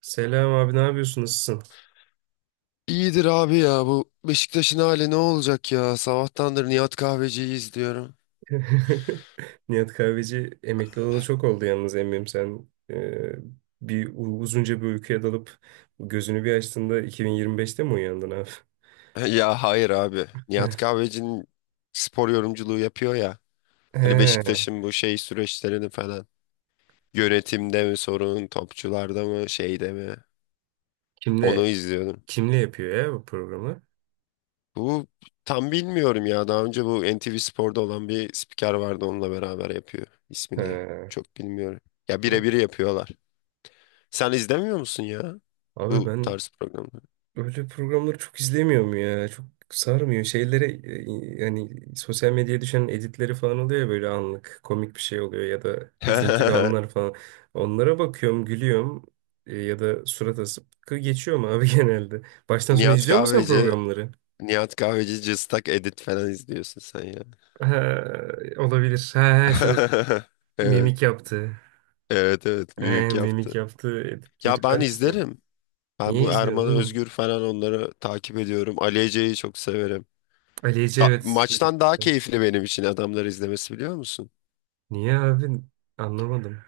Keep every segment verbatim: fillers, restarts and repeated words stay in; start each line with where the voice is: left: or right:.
right: Selam abi, ne yapıyorsun, nasılsın?
left: İyidir abi ya bu Beşiktaş'ın hali ne olacak ya? Sabahtandır Nihat Kahveci'yi izliyorum.
right: Nihat Kahveci emekli olalı çok oldu yalnız. Eminim sen e, bir u- uzunca bir uykuya dalıp gözünü bir açtığında iki bin yirmi beşte mi uyandın abi?
left: Ya hayır abi. Nihat Kahveci'nin spor yorumculuğu yapıyor ya. Hani
right: He.
left: Beşiktaş'ın bu şey süreçlerini falan. Yönetimde mi sorun, topçularda mı, şeyde mi? Onu
right: kimle
left: izliyordum.
right: kimle yapıyor ya bu programı?
left: Bu tam bilmiyorum ya. Daha önce bu N T V Spor'da olan bir spiker vardı onunla beraber yapıyor.
right: He.
left: İsmini çok bilmiyorum. Ya birebir yapıyorlar. Sen izlemiyor musun ya
right: Abi
left: bu
right: ben
left: tarz programları?
right: öyle programları çok izlemiyorum ya. Çok sarmıyor. Şeylere e, yani sosyal medyaya düşen editleri falan oluyor ya, böyle anlık komik bir şey oluyor ya da üzüntülü anlar falan. Onlara bakıyorum, gülüyorum e, ya da surat asıp kı- geçiyorum abi genelde. Baştan sona
left: Nihat
right: izliyor musun sen
left: Kahveci,
right: programları?
left: Nihat Kahveci cıstak edit falan izliyorsun sen ya.
right: Ha, olabilir. Ha, ha, şu mimik
left: Evet,
right: yaptı.
left: evet, evet,
right: Ha,
left: mimik
right: mimik
left: yaptı.
right: yaptığı editleri
left: Ya ben
right: ben izliyorum.
left: izlerim. Ben
right: Niye
left: bu
right: izliyorsun
left: Erman
right: oğlum?
left: Özgür falan onları takip ediyorum. Ali Ece'yi çok severim.
right: Ali Ece,
left: Ta-
right: evet çocuk.
left: maçtan daha keyifli benim için adamları izlemesi biliyor musun?
right: Niye abi? Anlamadım.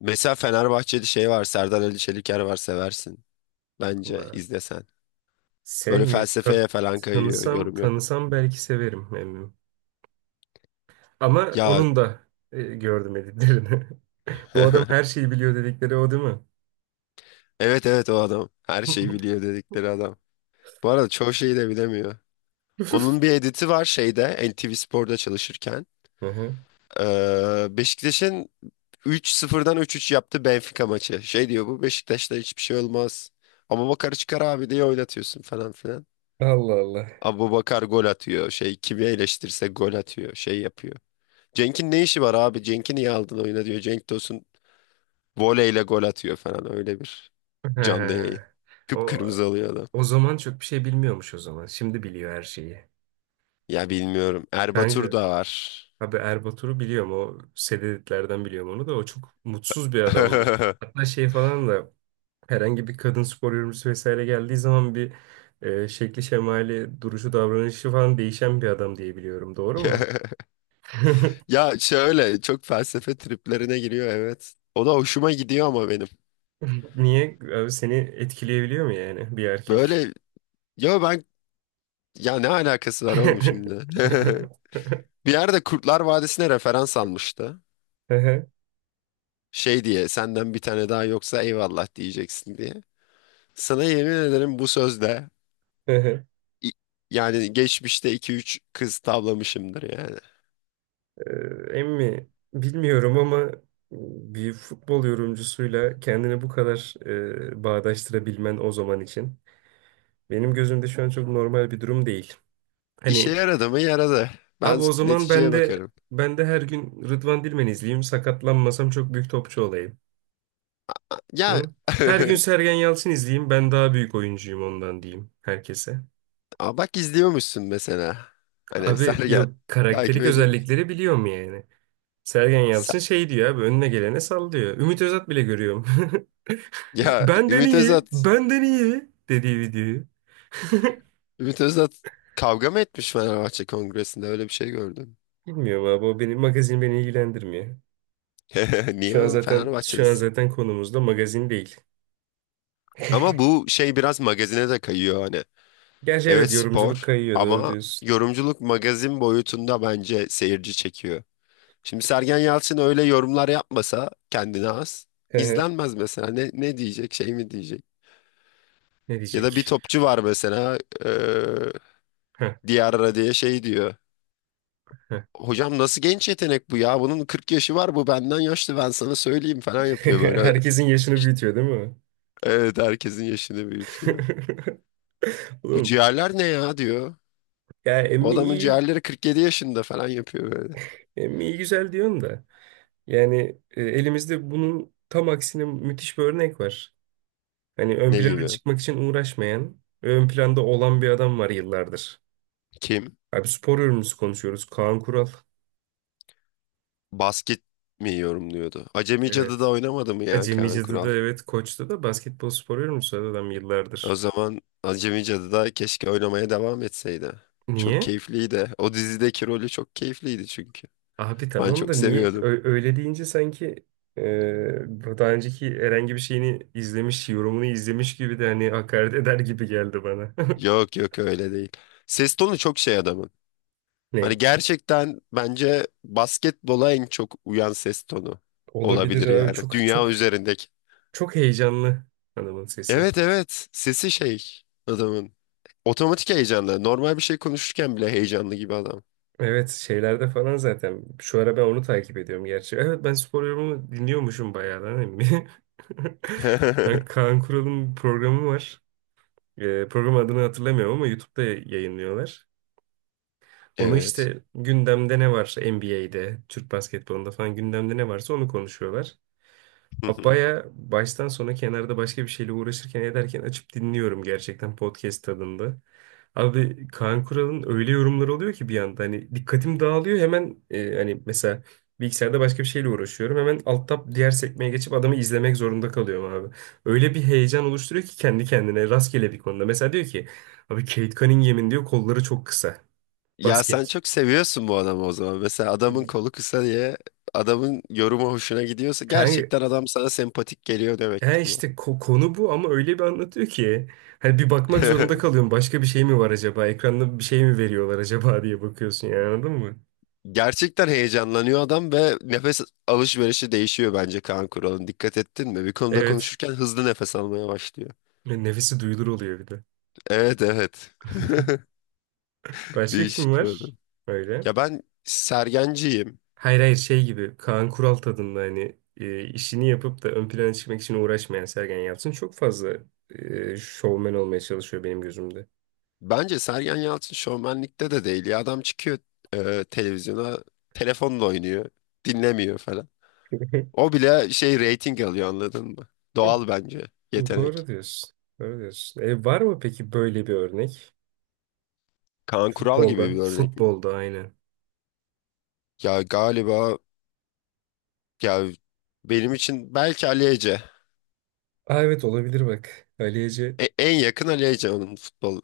left: Mesela Fenerbahçeli şey var, Serdar Ali Çeliker var seversin. Bence
right: Allah.
left: izlesen. Böyle
right: Sevmi ta-
left: felsefeye falan kayıyor,
right: Tanısam
left: yorum yap.
right: tanısam belki severim emmim. Ama
left: Ya
right: onun da e, gördüm editlerini. Bu adam her şeyi biliyor dedikleri o değil mi?
left: evet evet o adam. Her şeyi biliyor dedikleri adam. Bu arada çoğu şeyi de bilemiyor. Onun bir editi var şeyde N T V Spor'da çalışırken.
right: Hı hı.
left: Ee, Beşiktaş'ın üç sıfırdan üç üç yaptı Benfica maçı. Şey diyor bu Beşiktaş'ta hiçbir şey olmaz. Ama Bakar çıkar abi diye oynatıyorsun falan filan.
right: Allah Allah.
left: Abu Bakar gol atıyor. Şey kimi eleştirirse gol atıyor. Şey yapıyor. Cenk'in ne işi var abi? Cenk'i niye aldın oyuna diyor. Cenk Tosun voleyle gol atıyor falan öyle bir
right: He.
left: canlı yayın.
right: O
left: Kıpkırmızı oluyor adam.
right: o zaman çok bir şey bilmiyormuş o zaman. Şimdi biliyor her şeyi.
left: Ya bilmiyorum. Erbatur
right: Kanka
left: da var.
right: abi, Erbatur'u biliyorum, o sededitlerden biliyorum onu da. O çok mutsuz bir adamdı. Hatta şey falan da herhangi bir kadın spor yorumcusu vesaire geldiği zaman bir e, şekli şemali, duruşu, davranışı falan değişen bir adam diye biliyorum. Doğru mu?
left: Ya şöyle çok felsefe triplerine giriyor evet. O da hoşuma gidiyor ama benim.
right: Niye? Abi seni etkileyebiliyor mu yani bir erkek?
left: Böyle ya ben Ya ne alakası var oğlum şimdi? Bir yerde Kurtlar Vadisi'ne referans almıştı.
right: Ehe,
left: Şey diye senden bir tane daha yoksa eyvallah diyeceksin diye. Sana yemin ederim bu sözle
right: ehe.
left: i- yani geçmişte iki üç kız tavlamışımdır yani.
right: Ee, Emmi bilmiyorum ama e, bir futbol yorumcusuyla kendini bu kadar e, bağdaştırabilmen o zaman için. Benim gözümde şu an çok normal bir durum değil.
left: İşe
right: Hani
left: yaradı mı yaradı. Ben
right: abi o zaman ben
left: neticeye
right: de
left: bakarım.
right: ben de her gün Rıdvan Dilmen izleyeyim. Sakatlanmasam çok büyük topçu olayım.
left: Ya
right: Hı? Her gün Sergen Yalçın izleyeyim. Ben daha büyük oyuncuyum ondan diyeyim herkese.
left: aa bak izliyormuşsun mesela. Hani
right: Abi
left: Sergen
right: yok,
left: takip
right: karakterik
left: ediyor musun?
right: özellikleri biliyorum yani. Sergen Yalçın şey diyor abi, önüne gelene sallıyor. Ümit Özat bile görüyorum.
left: Ya
right: Benden
left: Ümit
right: iyi,
left: Özat,
right: benden iyi dediği videoyu.
left: Ümit Özat kavga mı etmiş Fenerbahçe Kongresi'nde? Öyle bir şey gördüm.
right: Bilmiyorum abi, o benim magazin, beni ilgilendirmiyor.
left: Niye
right: Şu an
left: oğlum
right: zaten şu an
left: Fenerbahçe'desin?
right: zaten konumuz da magazin değil.
left: Ama bu şey biraz magazine de kayıyor hani.
right: Gerçi
left: Evet
right: evet, yorumculuk
left: spor
right: kayıyor, doğru
left: ama
right: diyorsun.
left: yorumculuk magazin boyutunda bence seyirci çekiyor. Şimdi Sergen Yalçın öyle yorumlar yapmasa kendine az izlenmez mesela. Ne, ne diyecek şey mi diyecek?
right: Ne
left: Ya da bir
right: diyecek?
left: topçu var mesela eee
right: Heh,
left: Diarra diye şey diyor.
right: heh.
left: Hocam nasıl genç yetenek bu ya? Bunun kırk yaşı var bu benden yaşlı ben sana söyleyeyim falan yapıyor böyle.
right: Herkesin yaşını
left: İşte,
right: büyütüyor değil mi?
left: evet herkesin yaşını büyütüyor. Bu
right: Oğlum
left: ciğerler ne ya diyor.
right: ya
left: Bu
right: emmi
left: adamın
right: iyi,
left: ciğerleri kırk yedi yaşında falan yapıyor böyle.
right: emmi iyi güzel diyorsun da. Yani e, elimizde bunun tam aksine müthiş bir örnek var. Hani ön
left: Ne
right: plana
left: gibi?
right: çıkmak için uğraşmayan, ön planda olan bir adam var yıllardır.
left: Kim?
right: Abi spor yorumcusu konuşuyoruz. Kaan Kural.
left: Basket mi yorumluyordu? Acemi Cadı'da
right: Evet.
left: oynamadı mı ya Kaan
right: Acemice'de de,
left: Kural?
right: evet, Koç'ta da basketbol spor yorumcusu adam
left: O
right: yıllardır.
left: zaman Acemi Cadı'da keşke oynamaya devam etseydi. Çok
right: Niye?
left: keyifliydi. O dizideki rolü çok keyifliydi çünkü.
right: Abi
left: Ben
right: tamam da
left: çok
right: niye
left: seviyordum.
right: ö- öyle deyince sanki e, bu daha önceki herhangi bir şeyini izlemiş, yorumunu izlemiş gibi de hani hakaret eder gibi geldi bana.
left: Yok yok öyle değil. Ses tonu çok şey adamın. Hani
right: Ne?
left: gerçekten bence basketbola en çok uyan ses tonu
right: Olabilir
left: olabilir
right: abi,
left: yani.
right: çok
left: Dünya
right: çok
left: üzerindeki.
right: çok heyecanlı hanımın sesi.
left: Evet evet sesi şey adamın. Otomatik heyecanlı. Normal bir şey konuşurken bile heyecanlı gibi adam.
right: Evet, şeylerde falan zaten. Şu ara ben onu takip ediyorum gerçi. Evet, ben spor yorumunu dinliyormuşum bayağı lan emmi. Ben, Kaan Kural'ın bir programı var. E, program adını hatırlamıyorum ama YouTube'da yayınlıyorlar. Onu
left: Evet.
right: işte, gündemde ne var N B A'de, Türk basketbolunda falan gündemde ne varsa onu konuşuyorlar.
left: Hı hı.
right: Baya baştan sona kenarda başka bir şeyle uğraşırken ederken açıp dinliyorum, gerçekten podcast tadında. Abi Kaan Kural'ın öyle yorumları oluyor ki bir anda hani dikkatim dağılıyor hemen. E, hani mesela bilgisayarda başka bir şeyle uğraşıyorum. Hemen alt tab diğer sekmeye geçip adamı izlemek zorunda kalıyorum abi. Öyle bir heyecan oluşturuyor ki kendi kendine rastgele bir konuda. Mesela diyor ki abi, Kate Cunningham'in diyor kolları çok kısa
left: Ya sen
right: basketçi.
left: çok seviyorsun bu adamı o zaman. Mesela adamın kolu kısa diye adamın yorumu hoşuna gidiyorsa
right: Kanka
left: gerçekten adam sana sempatik geliyor
right: he,
left: demektir bu.
right: işte ko- konu bu ama öyle bir anlatıyor ki hani bir bakmak zorunda kalıyorum. Başka bir şey mi var acaba? Ekranda bir şey mi veriyorlar acaba diye bakıyorsun yani, anladın mı?
left: Gerçekten heyecanlanıyor adam ve nefes alışverişi değişiyor bence Kaan Kural'ın. Dikkat ettin mi? Bir konuda
right: Evet.
left: konuşurken hızlı nefes almaya başlıyor.
right: Nefesi duyulur oluyor bir de.
left: Evet evet.
right: Başka kim
left: Değişik bir adam.
right: var? Öyle.
left: Ya ben Sergenciyim.
right: Hayır hayır, şey gibi Kaan Kural tadında hani e, işini yapıp da ön plana çıkmak için uğraşmayan. Sergen Yalçın çok fazla e, şovmen olmaya çalışıyor benim gözümde.
left: Bence Sergen Yalçın şovmenlikte de değil. Ya adam çıkıyor e, televizyona telefonla oynuyor. Dinlemiyor falan. O bile şey reyting alıyor anladın mı? Doğal bence
right: Doğru
left: yetenek.
right: diyorsun. Doğru diyorsun. E, var mı peki böyle bir örnek?
left: Kaan Kural gibi
right: Futbolda.
left: bir örnek mi?
right: Futbolda aynen.
left: Ya galiba ya benim için belki Ali Ece.
right: Aa, evet, olabilir bak. Ali Ece.
left: E- en yakın Ali Ece onun futbol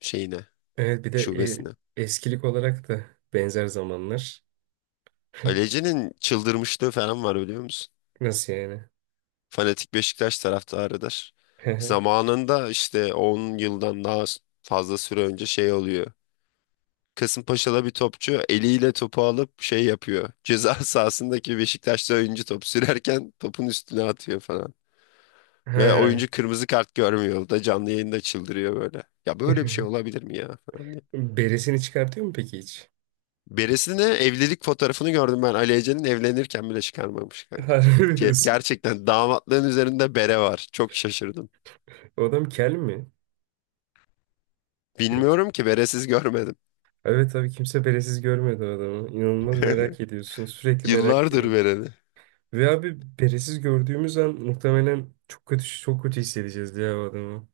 left: şeyine,
right: Evet bir de
left: şubesine.
right: e, eskilik olarak da benzer zamanlar.
left: Ali Ece'nin çıldırmışlığı falan var biliyor musun?
right: Nasıl yani?
left: Fanatik Beşiktaş taraftarıdır. Zamanında işte on yıldan daha fazla süre önce şey oluyor. Kasımpaşa'da bir topçu eliyle topu alıp şey yapıyor. Ceza sahasındaki Beşiktaşlı oyuncu top sürerken topun üstüne atıyor falan. Ve
right: Ha.
left: oyuncu kırmızı kart görmüyor. O da canlı yayında çıldırıyor böyle. Ya böyle bir şey olabilir mi ya falan diye.
right: Beresini çıkartıyor mu peki hiç?
left: Birisine evlilik fotoğrafını gördüm ben. Ali Ece'nin evlenirken bile çıkarmamış kanka.
right: Harbi mi
left: Ge-
right: diyorsun?
left: gerçekten damatlığın üzerinde bere var. Çok şaşırdım.
right: O adam kel mi? Yoksa.
left: Bilmiyorum ki beresiz görmedim.
right: Evet abi, kimse beresiz görmedi o adamı. İnanılmaz merak ediyorsun. Sürekli merak
left: Yıllardır
right: ediyorsun.
left: bereli.
right: Ve abi beresiz gördüğümüz an muhtemelen çok kötü çok kötü hissedeceğiz diye o adamı.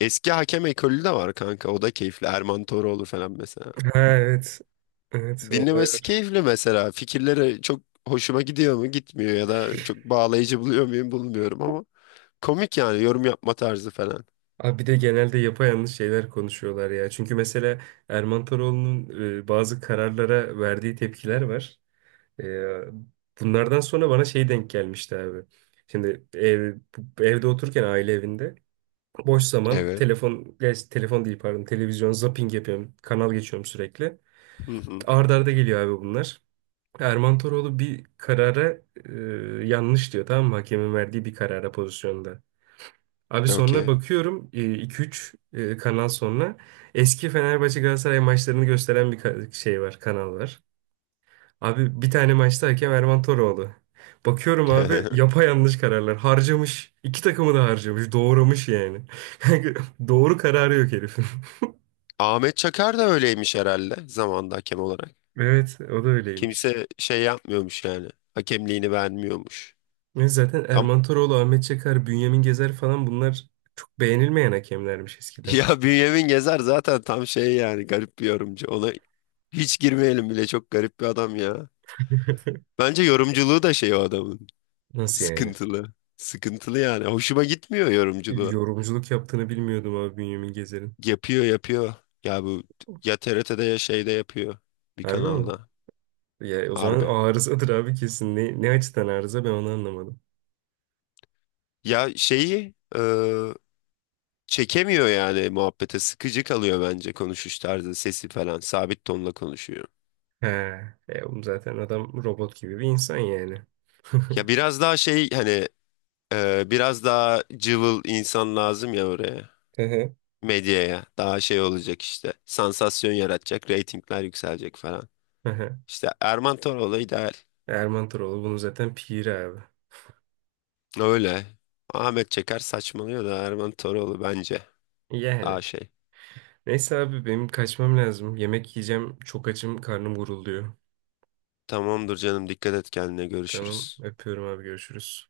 left: Eski hakem ekolü de var kanka. O da keyifli. Erman Toroğlu falan mesela.
right: Ha, evet. Evet olay.
left: Dinlemesi keyifli mesela. Fikirleri çok hoşuma gidiyor mu? Gitmiyor ya da çok bağlayıcı buluyor muyum? Bulmuyorum ama komik yani yorum yapma tarzı falan.
right: Abi bir de genelde yapayalnız şeyler konuşuyorlar ya. Çünkü mesela Erman Toroğlu'nun e, bazı kararlara verdiği tepkiler var. E, bunlardan sonra bana şey denk gelmişti abi. Şimdi ev, bu- evde otururken, aile evinde boş zaman
left: Evet.
right: telefon, gerçi telefon değil pardon, televizyon zapping yapıyorum. Kanal geçiyorum sürekli.
left: Hı hı.
right: Arda arda geliyor abi bunlar. Erman Toroğlu bir karara e, yanlış diyor, tamam mı? Hakemin verdiği bir karara, pozisyonda. Abi sonra
left: Okey.
right: bakıyorum e, iki üç e, kanal sonra eski Fenerbahçe Galatasaray maçlarını gösteren bir ka- şey var, kanal var. Abi bir tane maçta hakem Erman Toroğlu. Bakıyorum abi yapayalnız kararlar. Harcamış. İki takımı da harcamış. Doğramış yani. Doğru kararı yok herifin.
left: Ahmet Çakar da öyleymiş herhalde zamanda hakem olarak.
right: Evet, o da öyleymiş.
left: Kimse şey yapmıyormuş yani. Hakemliğini beğenmiyormuş.
right: Ve zaten
left: Tam,
right: Erman Toroğlu, Ahmet Çakar, Bünyamin Gezer falan bunlar çok beğenilmeyen hakemlermiş eskiden.
left: ya Bünyamin Gezer zaten tam şey yani garip bir yorumcu. Ona hiç girmeyelim bile çok garip bir adam ya. Bence yorumculuğu da şey o adamın.
right: Nasıl yani?
left: Sıkıntılı. Sıkıntılı yani. Hoşuma gitmiyor yorumculuğu.
right: Yorumculuk yaptığını bilmiyordum abi Bünyamin Gezer'in.
left: Yapıyor yapıyor. Ya bu ya T R T'de ya şeyde yapıyor. Bir
right: Harbi mi?
left: kanalda.
right: Ya o zaman
left: Harbi.
right: arızadır abi kesin. Ne, ne açıdan arıza, ben onu anlamadım.
left: Ya şeyi e, çekemiyor yani muhabbete. Sıkıcı kalıyor bence konuşuş tarzı, sesi falan. Sabit tonla konuşuyor.
right: He. E, oğlum zaten adam robot gibi bir insan yani.
left: Ya biraz daha şey hani e, biraz daha cıvıl insan lazım ya oraya.
right: Hı hı.
left: Medyaya. Daha şey olacak işte. Sansasyon yaratacak, reytingler yükselecek falan.
right: Hı hı.
left: İşte Erman Toroğlu ideal.
right: Erman Toroğlu bunu zaten piri abi.
left: Öyle. Ahmet Çeker saçmalıyor da Erman Toroğlu bence
right: Yani.
left: daha şey.
right: Neyse abi benim kaçmam lazım. Yemek yiyeceğim. Çok açım, karnım gurulduyor.
left: Tamamdır canım dikkat et kendine
right: Tamam,
left: görüşürüz.
right: öpüyorum abi, görüşürüz.